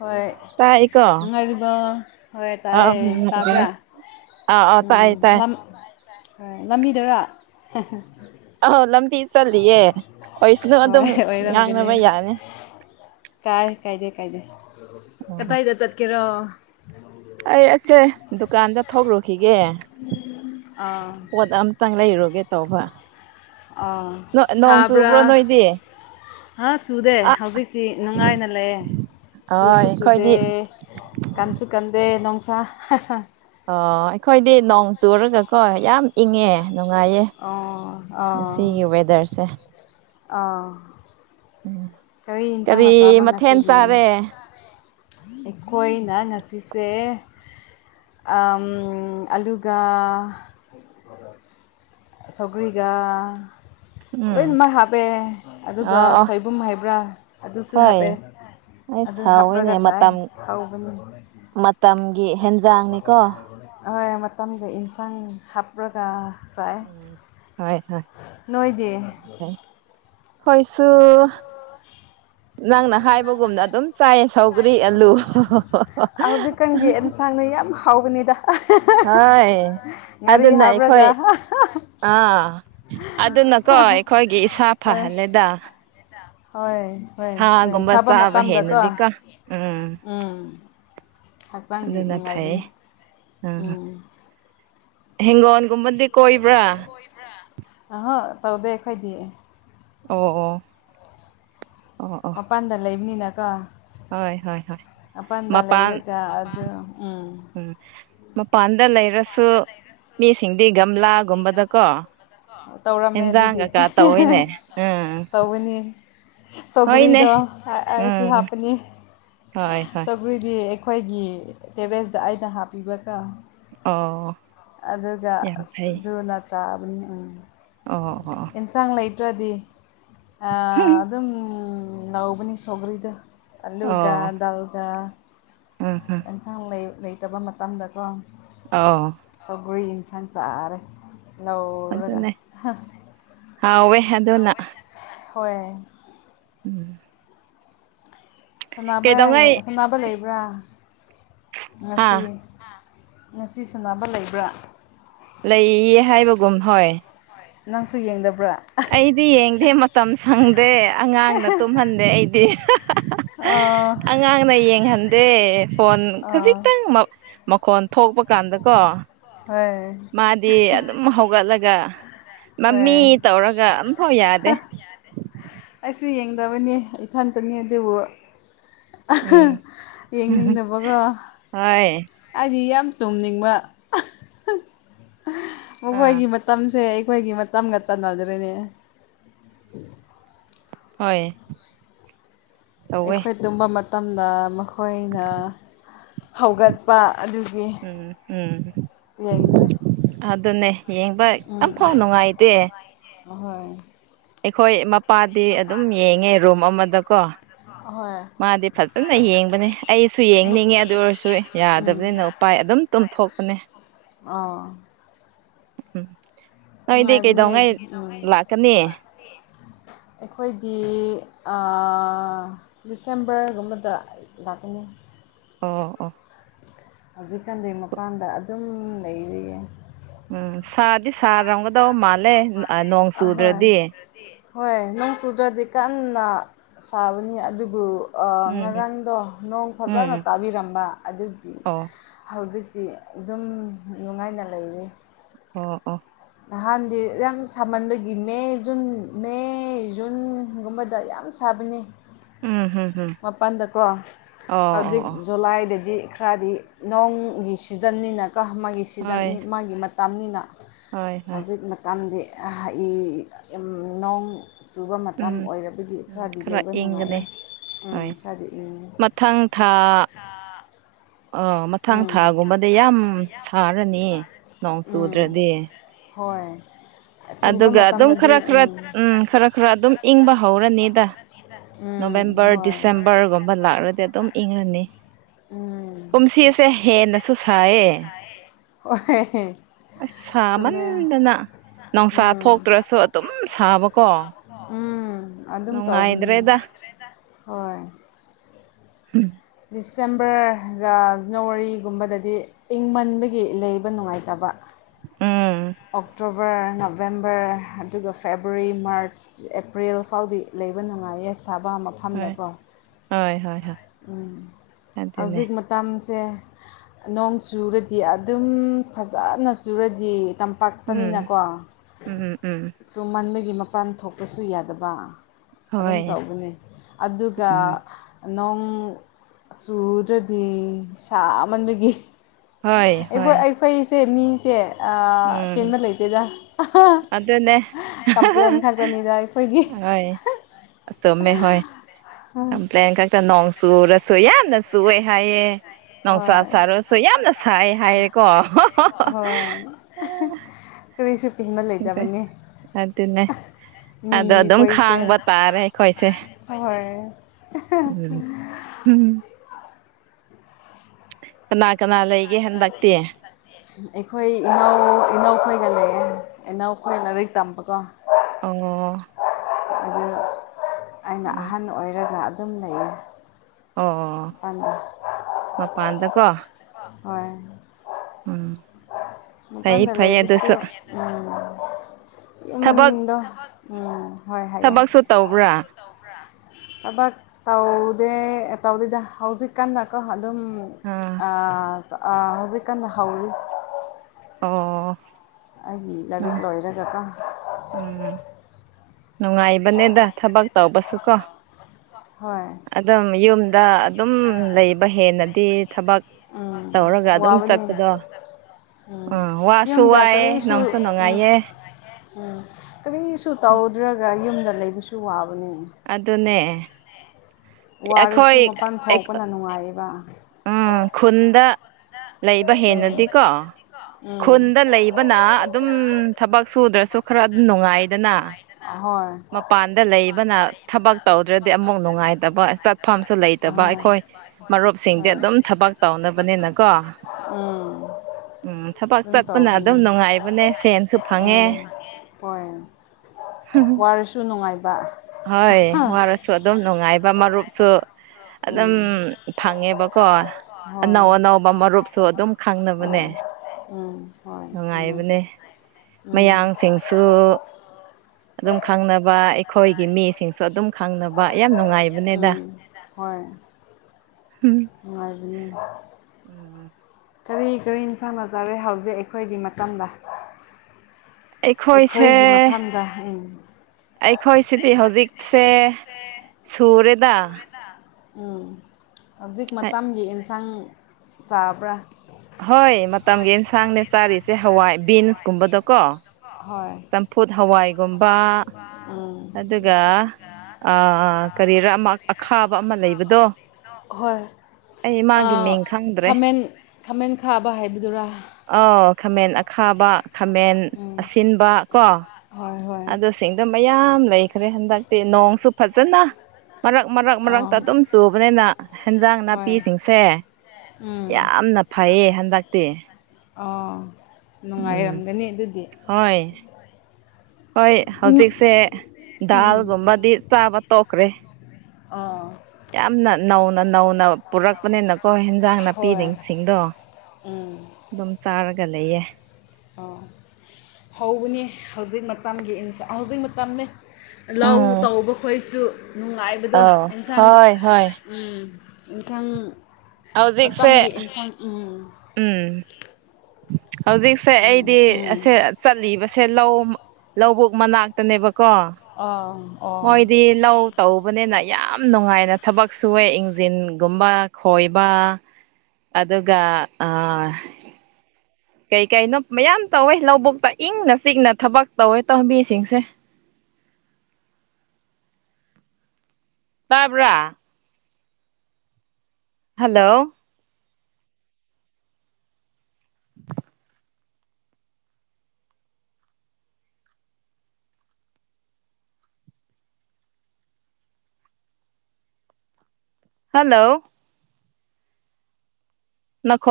ꯍꯣꯏ ꯇꯥꯏꯀꯣ ꯅꯨꯡꯉꯥꯏꯔꯤꯕꯣ ꯍꯣꯏ ꯇꯥꯏꯌꯦ ꯇꯥꯕ꯭ꯔꯥ ꯑꯥꯑꯥ ꯇꯥꯏ ꯎꯝ ꯇꯥꯏ ꯂꯝ ꯍꯣꯏ ꯂꯝꯕꯤꯗꯔ [unintelligible] ꯑꯧ ꯂꯝꯕꯤ ꯆꯠꯂꯤꯌꯦ ꯑꯣꯏꯁꯅꯨ ꯑꯗꯨꯝ ꯍꯣꯏ ꯑꯣꯏꯔꯝꯒꯅꯤ ꯉꯥꯡꯅꯕ ꯌꯥꯅꯤ ꯀꯥꯏ ꯀꯥꯏꯗꯦ ꯀꯥꯏꯗꯦ ꯑꯣ ꯀꯗꯥꯏꯗ ꯆꯠꯀꯦꯔꯣ ꯑꯩ ꯑꯁꯦ ꯗꯨꯀꯥꯟꯗ ꯊꯣꯛꯔꯨꯈꯤꯒꯦ ꯑꯥ ꯄꯣꯠ ꯑꯝ ꯇꯪ ꯂꯩꯔꯨꯒꯦ ꯇꯧꯕ ꯑꯥ ꯅꯣꯏ ꯅꯣꯡ ꯁꯥꯕ꯭ꯔꯥ ꯆꯨꯕ꯭ꯔꯣ ꯅꯣꯏꯗꯤ ꯍꯥ ꯆꯨꯗꯦ ꯑ ꯍꯧꯖꯤꯛꯇꯤ ꯅꯨꯡꯉꯥꯏꯅ ꯂꯩꯌꯦ ꯍꯣꯏ ꯆꯨꯁꯨ ꯆꯨꯗꯦ ꯑꯩꯈꯣꯏꯗꯤ ꯀꯟꯁꯨ ꯀꯟꯗꯦ ꯅꯨꯡꯁꯥ ꯍꯥꯍꯥ ꯑꯣ ꯑꯩꯈꯣꯏꯗꯤ ꯅꯣꯡ ꯆꯨꯔꯒꯀꯣ ꯌꯥꯝ ꯏꯪꯉꯦ ꯅꯨꯡꯉꯥꯏꯌꯦ ꯑꯣ ꯑꯣ ꯉꯁꯤꯒꯤ ꯋꯦꯗ꯭ꯔꯁꯦ ꯑꯥ ꯎꯝ ꯀꯔꯤ ꯏꯟꯁꯥꯡꯅ ꯆꯥꯕ ꯃꯊꯦꯜ ꯉꯁꯤꯗꯤ ꯀꯔꯤ ꯃꯊꯦꯜ ꯆꯥꯔꯦ ꯆꯥꯔꯦ ꯑꯩꯈꯣꯏꯅ ꯉꯁꯤꯁꯦ ꯑꯝ ꯑꯂꯨꯒ ꯁꯧꯒ꯭ꯔꯤꯒ ꯎꯝ ꯂꯣꯏꯅꯃꯛ ꯍꯥꯞꯄꯦ ꯑ ꯑꯗꯨꯒ ꯑ ꯁꯣꯏꯕꯨꯝ ꯍꯥꯏꯕ꯭ꯔꯥ ꯑꯗꯨꯁꯨ ꯍꯣꯏ ꯍꯥꯞꯄꯦ ꯑꯩ ꯑꯗꯨ ꯁꯥꯎꯋꯦꯅꯦ ꯍꯥꯞꯄꯔꯒ ꯆꯥꯏ ꯃꯇꯝ ꯍꯥꯎꯕꯅꯤ ꯃꯇꯝꯒꯤ ꯍꯦꯟꯖꯥꯡꯅꯤꯀꯣ ꯍꯣꯏ ꯃꯇꯝꯒꯤ ꯏꯟꯁꯥꯡ ꯍꯥꯞꯔꯥꯒ ꯆꯥꯏ ꯎꯝ ꯍꯣꯏ ꯍꯣꯏ ꯅꯣꯏꯗꯤ ꯈꯣꯏꯁꯨ ꯅꯪꯅ ꯍꯥꯏꯕꯒꯨꯝꯅ ꯑꯗꯨꯝ ꯆꯥꯏꯌꯦ ꯁꯧꯒ꯭ꯔꯤ ꯑꯂꯨ [unintelligible] ꯀꯪꯒꯤ ꯑꯦꯟꯁꯥꯡꯗꯣ ꯌꯥꯝ ꯍꯥꯎꯕꯅꯤꯗ ꯍꯣꯏ ꯉꯥꯔꯤ ꯑꯗꯨꯅ ꯑꯩꯈꯣꯏ ꯍꯥꯞꯂꯒ ꯑꯥ ꯑꯗꯨꯅꯀꯣ ꯑꯩꯈꯣꯏꯒꯤ ꯏꯁꯥ ꯍꯣꯏ ꯐꯍꯜꯂꯦꯗ ꯍꯣꯏ ꯍꯣꯏ ꯍꯣꯏ ꯁꯥꯒꯨꯝꯕ ꯁꯥꯕ ꯆꯥꯕ ꯃꯇꯝꯗꯀꯣ ꯍꯦꯟꯅꯗꯤꯀꯣ ꯎꯝ ꯎꯝ ꯍꯛꯆꯥꯡꯗꯤ ꯅꯨꯡꯉꯥꯏꯕꯅꯦ ꯑꯥ ꯍꯤꯡꯒꯣꯟ ꯍꯤꯡꯒꯣꯜ ꯒꯇꯤ ꯀꯣꯏꯕ꯭ꯔꯥ ꯑꯥꯍꯥ ꯇꯧꯗꯦ ꯑꯩꯈꯣꯏꯗꯤ ꯑꯣ ꯑꯣ ꯑꯣ ꯃꯄꯥꯟꯗ ꯂꯩꯕꯅꯤꯅꯀꯣ ꯍꯣꯏ ꯍꯣꯏ ꯍꯣꯏ ꯑꯄꯥꯟꯗ ꯃꯄꯥꯟ ꯂꯩꯔꯒ ꯑꯗꯨ ꯎꯝ ꯎꯝ ꯃꯄꯥꯟꯗ ꯂꯩꯔꯁꯨ ꯃꯤꯁꯤꯡꯗꯤ ꯒꯝꯂꯥꯒꯨꯝꯕꯗꯀꯣ ꯇꯧꯔꯝꯃꯦ ꯍꯦꯟꯖꯥꯡ ꯑꯗꯨꯗꯤ ꯀꯀꯥ ꯇꯧꯋꯤꯅꯦ ꯎꯝ [unintelligible] ꯇꯧꯒꯅꯤ ꯍꯣꯏꯅꯦ ꯁꯧꯒ꯭ꯔꯤꯗꯣ ꯑꯥ ꯑꯩꯁꯨ ꯎꯝ ꯍꯥꯞꯄꯅꯤ ꯍꯣꯏ ꯍꯣꯏ ꯁꯧ ꯁꯧꯒ꯭ꯔꯤꯗꯤ ꯑꯩꯈꯣꯏꯒꯤ ꯇꯦꯔꯦꯁꯇ ꯑꯩꯅ ꯍꯥꯞꯄꯤꯕꯀꯣ ꯑꯣ ꯑꯗꯨꯒ ꯌꯥꯝ ꯑꯁ ꯐꯩ ꯑꯗꯨꯨꯅ ꯆꯥꯕꯅꯤ ꯎꯝ ꯑꯣ ꯑꯣ ꯑꯣ ꯍꯤꯟꯁꯥꯡ ꯂꯩꯇ꯭ꯔꯗꯤ ꯑꯥ ꯑꯗꯨꯝ ꯅꯧꯕꯅꯤ ꯁꯧꯒ꯭ꯔꯤꯗꯣ ꯑꯂꯨꯒ ꯑꯣ ꯗꯥꯜꯒ ꯎꯝ ꯎꯝ ꯑꯦꯟꯁꯥꯡ ꯂꯩ ꯂꯩꯇꯕ ꯃꯇꯝꯗꯀꯣ ꯑꯧ ꯁꯧꯒ꯭ꯔꯤ ꯏꯟꯁꯥꯡ ꯆꯥꯔꯦ ꯂꯧꯔꯒ ꯑꯗꯨꯅꯦ ꯍꯥꯎꯋꯦ ꯑꯗꯨꯅ ꯍꯣꯏ [inaudible] ꯁꯥꯟꯅꯕ ꯀꯩꯗꯧꯉꯩ ꯌꯦꯡ ꯁꯥꯟꯅꯕ ꯂꯩꯕ꯭ꯔꯥ ꯍꯥ ꯉꯁꯤ ꯉꯁꯤ ꯁꯥꯟꯅꯕ ꯂꯩꯕ꯭ꯔꯥ ꯂꯩꯌꯦ ꯍꯥꯏꯕꯒꯨꯝ ꯍꯣꯏ ꯅꯪꯁꯨ ꯌꯦꯡꯗꯕ꯭ꯔꯥ ꯑꯩꯗꯤ ꯌꯦꯡꯗꯦ ꯃꯇꯝ ꯁꯪꯗꯦ ꯑꯉꯥꯡꯅ ꯇꯨꯝꯍꯟꯗꯦ ꯑꯩꯗꯤ ꯑꯥ ꯑꯉꯥꯡꯅ ꯌꯦꯡꯍꯟꯗꯦ ꯐꯣꯟ ꯑꯥ ꯈꯖꯤꯛꯇꯪꯃꯛ ꯃꯈꯣꯟ ꯊꯣꯛꯄ ꯀꯥꯟꯗꯀꯣ ꯍꯣꯏ ꯃꯥꯗꯤ ꯑꯗꯨꯝ ꯍꯧꯒꯠꯂꯒ ꯍꯣꯏ ꯃꯃꯤ ꯇꯧꯔꯒ ꯑꯝꯐꯥꯎ ꯌꯥꯗꯦ ꯑꯩꯁꯨ ꯌꯦꯡꯗꯕꯅꯤ ꯏꯊꯟꯇꯅꯤ ꯑꯗꯨꯕꯨ ꯑꯍꯥ ꯎꯝ ꯌꯦꯡꯅꯤꯡꯗꯕꯒ ꯍꯣꯏ ꯍꯥꯏꯗꯤ ꯌꯥꯝ ꯇꯨꯝꯅꯤꯡꯕ ꯑꯥ ꯃꯈꯣꯏꯒꯤ ꯃꯇꯝꯁꯦ ꯑꯩꯈꯣꯏꯒꯤ ꯃꯇꯝꯒ ꯆꯥꯟꯅꯗ꯭ꯔꯦꯅꯦ ꯍꯣꯏ ꯇꯧꯋꯦ ꯑꯩꯈꯣꯏ ꯇꯨꯝꯕ ꯃꯇꯝꯗ ꯃꯈꯣꯏꯅ ꯍꯧꯒꯠꯄ ꯑꯗꯨꯒꯤ ꯎꯝ ꯎꯝ ꯌꯦꯡꯗ꯭ꯔꯤ ꯑꯗꯨꯅꯦ ꯌꯦꯡꯕ ꯑꯝ ꯐꯥꯎ ꯅꯨꯡꯉꯥꯏꯇꯦ ꯑꯍꯣꯏ ꯑꯩꯈꯣꯏ ꯃꯄꯥꯗꯤ ꯑꯗꯨꯝ ꯌꯦꯡꯉꯦ ꯔꯨꯝ ꯑꯃꯗꯀꯣ ꯍꯣꯏ ꯃꯥꯗꯤ ꯐꯖꯅ ꯌꯦꯡꯕꯅꯤ ꯑꯩꯁꯨ ꯌꯦꯡꯅꯤꯡꯉꯦ ꯑꯗꯨ ꯑꯣꯏꯔꯁꯨ ꯌꯥꯗꯕꯅꯤꯅ ꯎꯄꯥꯏ ꯑꯗꯨꯝ ꯇꯨꯝꯊꯣꯛꯄꯅꯦ ꯑꯥ ꯎꯝ ꯅꯣꯏꯗꯤ ꯅꯨꯡꯉꯥꯏꯕꯅꯦ ꯀꯩꯗꯧꯉꯩ ꯎꯝ ꯂꯥꯛꯀꯅꯤ ꯑꯩꯈꯣꯏꯗꯤ ꯑꯥ ꯗꯤꯁꯦꯝꯕꯔꯒꯨꯝꯕꯗ ꯂꯥꯛꯀꯅꯤ ꯑꯣ ꯑꯣ ꯍꯧꯖꯤꯛꯀꯥꯟꯗꯤ ꯃꯄꯥꯟꯗ ꯑꯗꯨꯝ ꯂꯩꯔꯤꯌꯦ ꯎꯝ ꯁꯥꯗꯤ ꯁꯥꯔꯝꯒꯗꯧꯕ ꯃꯥꯜꯂꯦ ꯅꯣꯡ ꯑꯍꯣꯏ ꯆꯨꯗ꯭ꯔꯗꯤ ꯍꯣꯏ ꯅꯣꯡ ꯆꯨꯗ꯭ꯔꯗꯤ ꯀꯟꯅ ꯁꯥꯕꯅꯤ ꯑꯗꯨꯕꯨ ꯑ ꯎꯝ ꯉꯔꯥꯡꯗꯣ ꯅꯣꯡ ꯐꯖꯅ ꯎꯝ ꯇꯥꯕꯤꯔꯝꯕ ꯑꯗꯨꯒꯤ ꯑꯣ ꯍꯧꯖꯤꯛ ꯗꯤ ꯑꯗꯨꯝ ꯅꯨꯡꯉꯥꯏꯅ ꯂꯩꯔꯤ ꯑꯣ ꯑꯣ ꯅꯍꯥꯟꯗꯤ ꯌꯥꯝ ꯁꯥꯃꯟꯕꯒꯤ ꯃꯦ ꯖꯨꯟ ꯃꯦ ꯖꯨꯟꯒꯨꯝꯕꯗ ꯌꯥꯝ ꯁꯥꯕꯅꯤ ꯎꯝ ꯍꯝ ꯍꯝ ꯃꯄꯥꯟꯗꯀꯣ ꯑꯣ ꯑꯣ ꯍꯧꯖꯤꯛ ꯑꯣ ꯖꯨꯂꯥꯏꯗꯒꯤ ꯈꯔꯗꯤ ꯅꯣꯡꯒꯤ ꯁꯤꯖꯟꯅꯤꯅꯀꯣ ꯃꯥꯒꯤ ꯁꯤꯖꯟ ꯍꯣꯏ ꯃꯥꯒꯤ ꯃ ꯃꯇꯝꯅꯤꯅ ꯍꯣꯏ ꯍꯣꯏ ꯍꯧꯖꯤꯛ ꯃꯇꯝꯗꯤ ꯑ ꯏ ꯅꯣꯡ ꯆꯨꯕ ꯃꯇꯝ ꯎꯝ ꯑꯣꯏꯔꯕꯒꯤ ꯎꯝ ꯈꯔꯗꯤ ꯈꯔ ꯂꯩꯕ ꯅꯨꯡꯉꯥꯏꯌꯦ ꯏꯪꯒꯅꯤ ꯎꯝ ꯍꯣꯏ ꯈꯔꯗꯤ ꯏꯪꯉꯦ ꯃꯊꯪ ꯊꯥ ꯑ ꯃ ꯃꯊꯪ ꯎꯝ ꯊꯥꯒꯨꯝꯕꯗꯤ ꯌꯥꯝ ꯁꯥꯔꯅꯤ ꯅꯣꯡ ꯎꯝ ꯆꯨꯗ꯭ꯔꯗꯤ ꯍꯣꯏ ꯑꯗꯨꯒ ꯑꯗꯨꯝ ꯈꯔ ꯈꯔ ꯎꯝ ꯈꯔ ꯈꯔ ꯑꯗꯨꯝ ꯏꯪꯕ ꯍꯧꯔꯅꯤꯗꯥ ꯎꯝ ꯅꯣꯕꯦꯝꯕꯔ ꯍꯣꯏ ꯗꯤꯁꯦꯝꯕꯔꯒꯨꯝꯕ ꯂꯥꯛꯔꯗꯤ ꯑꯗꯨꯝ ꯏꯪꯔꯅꯤ ꯎꯝ ꯀꯨꯝꯁꯤꯁꯦ ꯍꯦꯟꯅꯁꯨ ꯁꯥꯏꯌꯦ ꯍꯣꯏ ꯑꯁ ꯆꯨꯝꯃꯦ ꯁꯥꯃꯟꯗꯅ ꯅꯨꯡꯁꯥ ꯊꯣꯛꯇ꯭ꯔꯁꯨ ꯑꯗꯨꯝ ꯁꯥꯕꯀꯣ ꯎꯝ ꯑꯗꯨꯝ ꯇꯧꯕꯅꯤ ꯅꯨꯡꯉꯥꯏꯗ꯭ꯔꯦꯗ ꯍꯣꯏ ꯎꯝ ꯗꯤꯁꯦꯝꯕꯔꯒ ꯖꯅꯋꯥꯔꯤꯒꯨꯝꯕꯗꯗꯤ ꯏꯪꯃꯟꯕꯒꯤ ꯂꯩꯕ ꯅꯨꯡꯉꯥꯏꯇꯕ ꯎꯝ ꯑꯣꯛꯇꯣꯕꯔ ꯅꯕꯦꯝꯕꯔ ꯑꯗꯨꯒ ꯐꯦꯕꯋꯥꯔꯤ ꯃꯥꯔꯆ ꯑꯦꯄ꯭ꯔꯤꯜ ꯐꯥꯎꯗꯤ ꯂꯩꯕ ꯅꯨꯡꯉꯥꯏꯌꯦ ꯁꯥꯕ ꯃ ꯍꯣꯏ ꯐꯝꯗꯀꯣ ꯍꯣꯏ ꯎꯝ ꯑꯗꯨꯅꯦ ꯍꯧꯖꯤꯛ ꯃꯠ ꯇꯝꯁꯦ ꯅꯣꯡ ꯆꯨꯔꯗꯤ ꯑꯗꯨꯝ ꯐꯖꯥꯅ ꯆꯨꯔꯗꯤ ꯇꯝ ꯎꯝ ꯄꯥꯛꯇꯅꯤꯅꯀꯣ ꯎꯝ ꯎꯝ ꯆꯨꯃꯟꯕꯒꯤ ꯃꯄꯥꯟ ꯊꯣꯛꯄꯁꯨ ꯌꯥꯗꯕ ꯫ ꯑꯗꯨꯝ ꯍꯣꯏ ꯇꯧꯕꯅꯤ ꯑꯗꯨꯒ ꯎꯝ ꯅꯣꯡ ꯆꯨꯗ꯭ꯔꯗꯤ ꯁꯥꯃꯟꯕꯒꯤ ꯍꯣꯏ ꯑꯩꯈꯣꯏ ꯍꯣꯏ ꯑꯩꯈꯣꯏꯁꯦ ꯃꯤꯁꯦ ꯑꯥ ꯎꯝ ꯄꯦꯟꯕ ꯂꯩꯇꯦꯗ ꯑꯗꯨꯅꯦ ꯀꯝꯄ꯭ꯂꯦꯟ ꯈꯛꯇꯅꯤꯗ ꯑꯩꯈꯣꯏꯒꯤ ꯑꯆꯨꯝꯃꯦ ꯍꯣꯏ ꯄ꯭ꯂꯦꯟ ꯈꯛꯇ ꯅꯣꯡ ꯆꯨꯔꯁꯨ ꯌꯥꯝꯅ ꯆꯨꯋꯦ ꯍꯥꯏꯌꯦ ꯫ ꯅꯨꯡꯁꯥ ꯍꯣꯏ ꯁꯥꯔꯁꯨ ꯌꯥꯝꯅ ꯁꯥꯏ ꯍꯥꯏꯌꯦꯀꯣ ꯫ ꯍꯣꯏ ꯀꯔꯤꯁꯨ ꯄꯦꯟꯕ ꯂꯩꯇꯕꯅꯤ ꯑꯗꯨꯅꯦ ꯫ ꯑꯗꯣ ꯑꯗꯨꯝ ꯈꯥꯡꯕ ꯇꯥꯔꯦ ꯑꯩꯈꯣꯏꯁꯦ ꯫ ꯍꯣꯏ ꯎꯝ ꯀꯅꯥ ꯀꯅꯥ ꯂꯩꯒꯦ ꯍꯟꯗꯛꯇꯤ ꯫ ꯑꯩꯈꯣꯏ ꯏꯅꯧ ꯏꯅꯧꯈꯣꯏꯒ ꯂꯩꯌꯦ ꯏꯅꯧꯈꯣꯏ ꯂꯥꯏꯔꯤꯛ ꯇꯝꯕꯀꯣ ꯫ ꯑꯣ ꯑꯗꯨ ꯑꯩꯅ ꯑꯣ ꯑꯍꯟ ꯑꯣꯏꯔꯒ ꯑꯗꯨꯝ ꯂꯩꯌꯦ ꯫ ꯑꯣ ꯃꯄꯥꯟꯗꯤ ꯃꯄꯥꯟꯗꯀꯣ ꯍꯣꯏ ꯎꯝ ꯐꯩꯌꯤ ꯃꯄꯥꯟꯗ ꯐꯩꯌꯦ ꯂꯩꯕꯁꯨ ꯑꯗꯨꯁꯨ ꯎꯝ ꯊꯕꯛ ꯌꯨꯝꯗꯣ ꯎꯝ ꯍꯣꯏ ꯍꯥꯏꯌꯣ ꯊꯕꯛꯁꯨ ꯫ ꯇꯧꯕꯔ꯭ꯥ ꯊꯕꯛ ꯇꯧꯗꯦ ꯇꯧꯗꯦꯗ ꯍꯧꯖꯤꯛꯀꯟꯅꯀꯣ ꯑꯗꯨꯝ ꯫ ꯑꯥ ꯑꯥ ꯑꯥ ꯍꯧꯖꯤꯛ ꯀꯟꯅ ꯍꯧꯔꯤ ꯫ ꯑꯣ ꯑꯩꯒꯤ ꯂꯥꯔꯤꯛ ꯂꯣꯏꯔꯒꯀꯣ꯫ ꯅꯨꯡꯉꯥꯏꯕꯅꯦꯗꯥ ꯊꯕꯛ ꯇꯧꯕꯁꯨ ꯀꯣ ꯫ ꯍꯣꯏ ꯑꯗꯨꯝ ꯌꯨꯝꯗ ꯫ ꯗꯨꯝ ꯂꯩꯕ ꯍꯦꯟꯅꯗꯤ ꯊꯕꯛ ꯎꯝ ꯇꯧꯔꯒ ꯑꯗꯨꯝ ꯋꯥꯕꯅꯤ ꯆꯠꯄꯗꯣ ꯫ ꯎꯝ ꯑ ꯋꯥꯁꯨ ꯌꯨꯝꯗ ꯋꯥꯏꯌꯦ ꯀꯔꯤꯁꯨ ꯅꯨꯡꯁꯨ ꯎꯝ ꯅꯨꯡꯉꯥꯏꯌꯦ ꯫ ꯎꯝ ꯀꯔꯤꯁꯨ ꯇꯧꯗ꯭ꯔꯒ ꯌꯨꯝꯗ ꯂꯩꯕꯁꯨ ꯋꯥꯕꯅꯦ ꯑꯗꯨꯅꯦ ꯋꯥꯔꯁꯨ ꯑꯩꯈꯣꯏ ꯃꯄꯥꯟ ꯊꯣꯛꯄꯅ ꯅꯨꯡꯉꯥꯏꯌꯦꯕ ꯎꯝ ꯈꯨꯟꯗ ꯂꯩꯕ ꯍꯦꯟꯅꯗꯤꯀꯣ ꯎꯝ ꯈꯨꯟꯗ ꯂꯩ ꯕꯅꯥ ꯑꯗꯨꯝ ꯊꯕꯛ ꯁꯨꯗ꯭ꯔꯁꯨ ꯈꯔ ꯑꯗꯨꯝ ꯅꯨꯡꯉꯥꯏꯗꯅ ꯗꯥꯅꯥ ꯑꯍꯣꯏ ꯃꯄꯥꯟꯗ ꯂꯩꯕꯅ ꯊꯕꯛ ꯇꯧꯗ꯭ꯔꯗꯤ ꯑꯃꯨꯛ ꯅꯨꯡꯉꯥꯏꯇꯕ ꯆꯠꯐꯝꯁꯨ ꯂꯩꯇꯕ ꯑꯩꯈꯣꯏ ꯃꯔꯨꯞꯁꯤꯡꯗꯤ ꯍꯣꯏ ꯑꯗꯨꯝ ꯊꯕꯛ ꯇꯧꯅꯕꯅꯦꯅꯀꯣ ꯎꯝ ꯎꯝ ꯊꯕꯛ ꯑꯗꯨꯝ ꯆꯠꯄꯅ ꯇꯧꯕꯅꯦ ꯑꯗꯨꯝ ꯅꯨꯡꯉꯥꯏꯕꯅꯦ ꯁꯦꯟꯁꯨ ꯐꯪꯉꯦ ꯎꯝ ꯍꯣꯏ ꯋꯥꯔꯁꯨ ꯅꯨꯡꯉꯥꯏꯕ ꯍꯣꯏ ꯋꯥꯔꯁꯨ ꯑꯗꯨꯝ ꯅꯨꯡꯉꯥꯏꯕ ꯃꯔꯨꯞꯁꯨ ꯎꯝ ꯑꯗꯨꯝ ꯐꯪꯉꯦꯕꯀꯣ ꯍꯣꯏ ꯑꯅꯧ ꯑꯅꯧꯕ ꯃꯔꯨꯞꯁꯨ ꯑꯗꯨꯝ ꯈꯪꯅꯕꯅꯦ ꯍꯣꯏ ꯎꯝ ꯍꯣꯏ ꯆꯨꯝꯃꯦ ꯅꯨꯉꯣꯏꯕꯅꯦ ꯎꯝ ꯥꯉꯥꯡꯁꯤꯡꯁꯨ ꯈꯪꯅꯕ ꯑꯩꯈꯣꯏꯒꯤ ꯃꯤꯁꯤꯡꯁꯨ ꯑꯗꯨꯝ ꯈꯪꯅꯕ ꯌꯥꯝ ꯅꯨꯡꯉꯥꯏ ꯎꯝ ꯅꯨꯉꯥꯏꯕꯅꯦꯗ ꯍꯣꯏ ꯍꯨꯝ ꯅꯨꯡꯉꯥꯏꯕꯅꯤ ꯀꯔꯤ ꯀꯔꯤ ꯏꯟꯁꯥꯡꯅ ꯆꯥꯔꯦ ꯍꯧꯖꯤꯛ ꯑꯩꯈꯣꯏꯒꯤ ꯃꯇꯝꯗ ꯑꯩꯈꯣꯏꯒꯤ ꯃꯐꯝꯗ ꯎꯝ ꯑꯩꯈꯣꯏꯁꯤꯗꯤ ꯍꯧꯖꯤꯛꯁꯦ ꯁꯨꯔꯦꯗ ꯅꯥ ꯎꯝ ꯍꯧꯖꯤꯛ ꯃꯇꯝꯒꯤ ꯏꯟꯁꯥꯡ ꯆꯥꯕ꯭ꯔꯥ? ꯍꯣꯏ ꯃꯇꯝꯒꯤ ꯌꯦꯡꯁꯥꯡꯅꯦ ꯆꯥꯔꯤꯁꯦ ꯍꯋꯥꯏ ꯕꯤꯟꯁ ꯀꯨꯝꯕꯗꯣꯀꯣ ꯍꯣꯏ ꯆꯝꯐꯨꯠ ꯍꯋꯥꯏꯒꯨꯝꯕ ꯑꯠ ꯑꯗꯨꯒ ꯑꯥ ꯀꯔꯤꯔꯥ ꯑꯃ ꯑꯈꯥꯕ ꯑꯃ ꯂꯩꯕꯗꯣ ꯀꯩꯒꯤꯅꯣ ꯑꯍꯣꯏ ꯑꯩ ꯃꯥꯒꯤ ꯑꯥ ꯃꯤꯡ ꯈꯪꯗ꯭ꯔꯦ ꯈꯥꯃꯦꯟ ꯈꯥꯃꯦꯟ ꯈꯥꯕ ꯍꯥꯏꯕꯗꯨꯔꯥ? ꯑꯥꯎ ꯈꯥꯃꯦꯟ ꯑꯈꯥꯕ ꯈꯥꯃꯦꯟ ꯎꯝ ꯑꯁꯤꯟꯕ ꯀꯣ ꯍꯣꯏ ꯍꯣꯏ ꯑꯗꯣꯁꯤꯡꯗꯣ ꯃꯌꯥꯝ ꯂꯩꯈ꯭ꯔꯦ ꯍꯟꯗꯛꯇꯤ ꯅꯣꯡꯁꯨ ꯐꯖꯟꯅꯥ ꯃꯔꯛ ꯃꯔꯛ ꯑꯣ ꯃꯔꯛꯇ ꯑꯗꯨꯝ ꯆꯨꯕꯅꯦꯅ ꯍꯦꯟꯖꯥꯡ ꯍꯣꯏ ꯅꯥꯄꯤꯁꯤꯡꯁꯦ ꯎꯝ ꯑꯝꯅ ꯐꯩꯌꯦ ꯍꯟꯗꯛꯇꯤ ꯑꯣ ꯎꯝ ꯅꯨꯡꯉꯥꯏꯔꯝꯒꯅꯤ ꯑꯗꯨꯗꯤ ꯍꯣꯏ ꯍꯣꯏ ꯎꯝ ꯍꯧꯖꯤꯛꯁꯦ ꯗꯥꯜ ꯎꯝ ꯒꯨꯝꯕꯗꯤ ꯆꯥꯕ ꯇꯣꯛꯈ꯭ꯔꯦ꯫ ꯑꯣ ꯌꯥꯝꯅ ꯅꯧꯅ ꯅꯧꯅꯞ ꯄꯨꯔꯛꯄꯅꯦꯅꯀꯣ ꯍꯦꯟꯖꯥꯡ ꯅꯥꯄꯤ ꯍꯣꯏ ꯅꯤꯡꯁꯤꯡꯗꯣ ꯎꯝ ꯑꯗꯨꯝ ꯆꯥꯔꯒ ꯂꯩꯌꯦ ꯑꯣ ꯍꯧꯒꯅꯤ ꯍꯧꯖꯤꯛ ꯃꯇꯝꯒꯤ ꯏꯟꯁꯡ ꯍꯧꯖꯤꯛ ꯃꯇꯝꯅꯦ ꯂꯧ ꯎꯝ ꯇꯧꯕ ꯈꯣꯏꯁꯨ ꯅꯨꯡꯉꯥꯏꯕ ꯑꯧ ꯍꯣꯏ ꯍꯣꯏ ꯎꯝ ꯏꯟꯁꯥꯡ ꯍꯧꯖꯤꯛꯁꯦ ꯃꯇꯝꯒꯤ ꯏꯟꯁꯥꯡ ꯎꯝ ꯎꯝ ꯍꯧꯖꯤꯛꯁꯦ ꯎꯝ ꯑꯩꯗꯤ ꯎꯝ ꯑꯁꯦ ꯆꯠꯂꯤꯕꯁꯦ ꯂꯧ ꯂꯧꯕꯨꯛ ꯃꯅꯥꯛꯇꯅꯦꯕꯀꯣ ꯑꯥ ꯑꯣ ꯃꯣꯏꯗꯤ ꯂꯧ ꯇꯧꯕꯅꯤꯅ ꯌꯥꯝ ꯅꯨꯡꯉꯥꯏꯅ ꯊꯕꯛ ꯁꯨꯋꯦ ꯏꯟꯖꯤꯟꯒꯨꯝꯕ ꯈꯣꯏꯕ ꯑꯗꯨꯒ ꯑꯥ ꯀꯩ ꯀꯩꯅꯣ ꯃꯌꯥꯝ ꯇꯧꯋꯦ ꯂꯧꯕꯨꯛꯇ ꯏꯪꯅ ꯆꯤꯛꯅ ꯊꯕꯛ ꯇꯧꯋꯦ ꯇꯣꯝꯕꯤꯁꯤꯡꯁꯦ ꯇꯕ꯭ꯔꯥ ꯍꯦꯜꯂꯣ ꯍꯦꯜꯂꯣ ꯅꯈꯣꯟ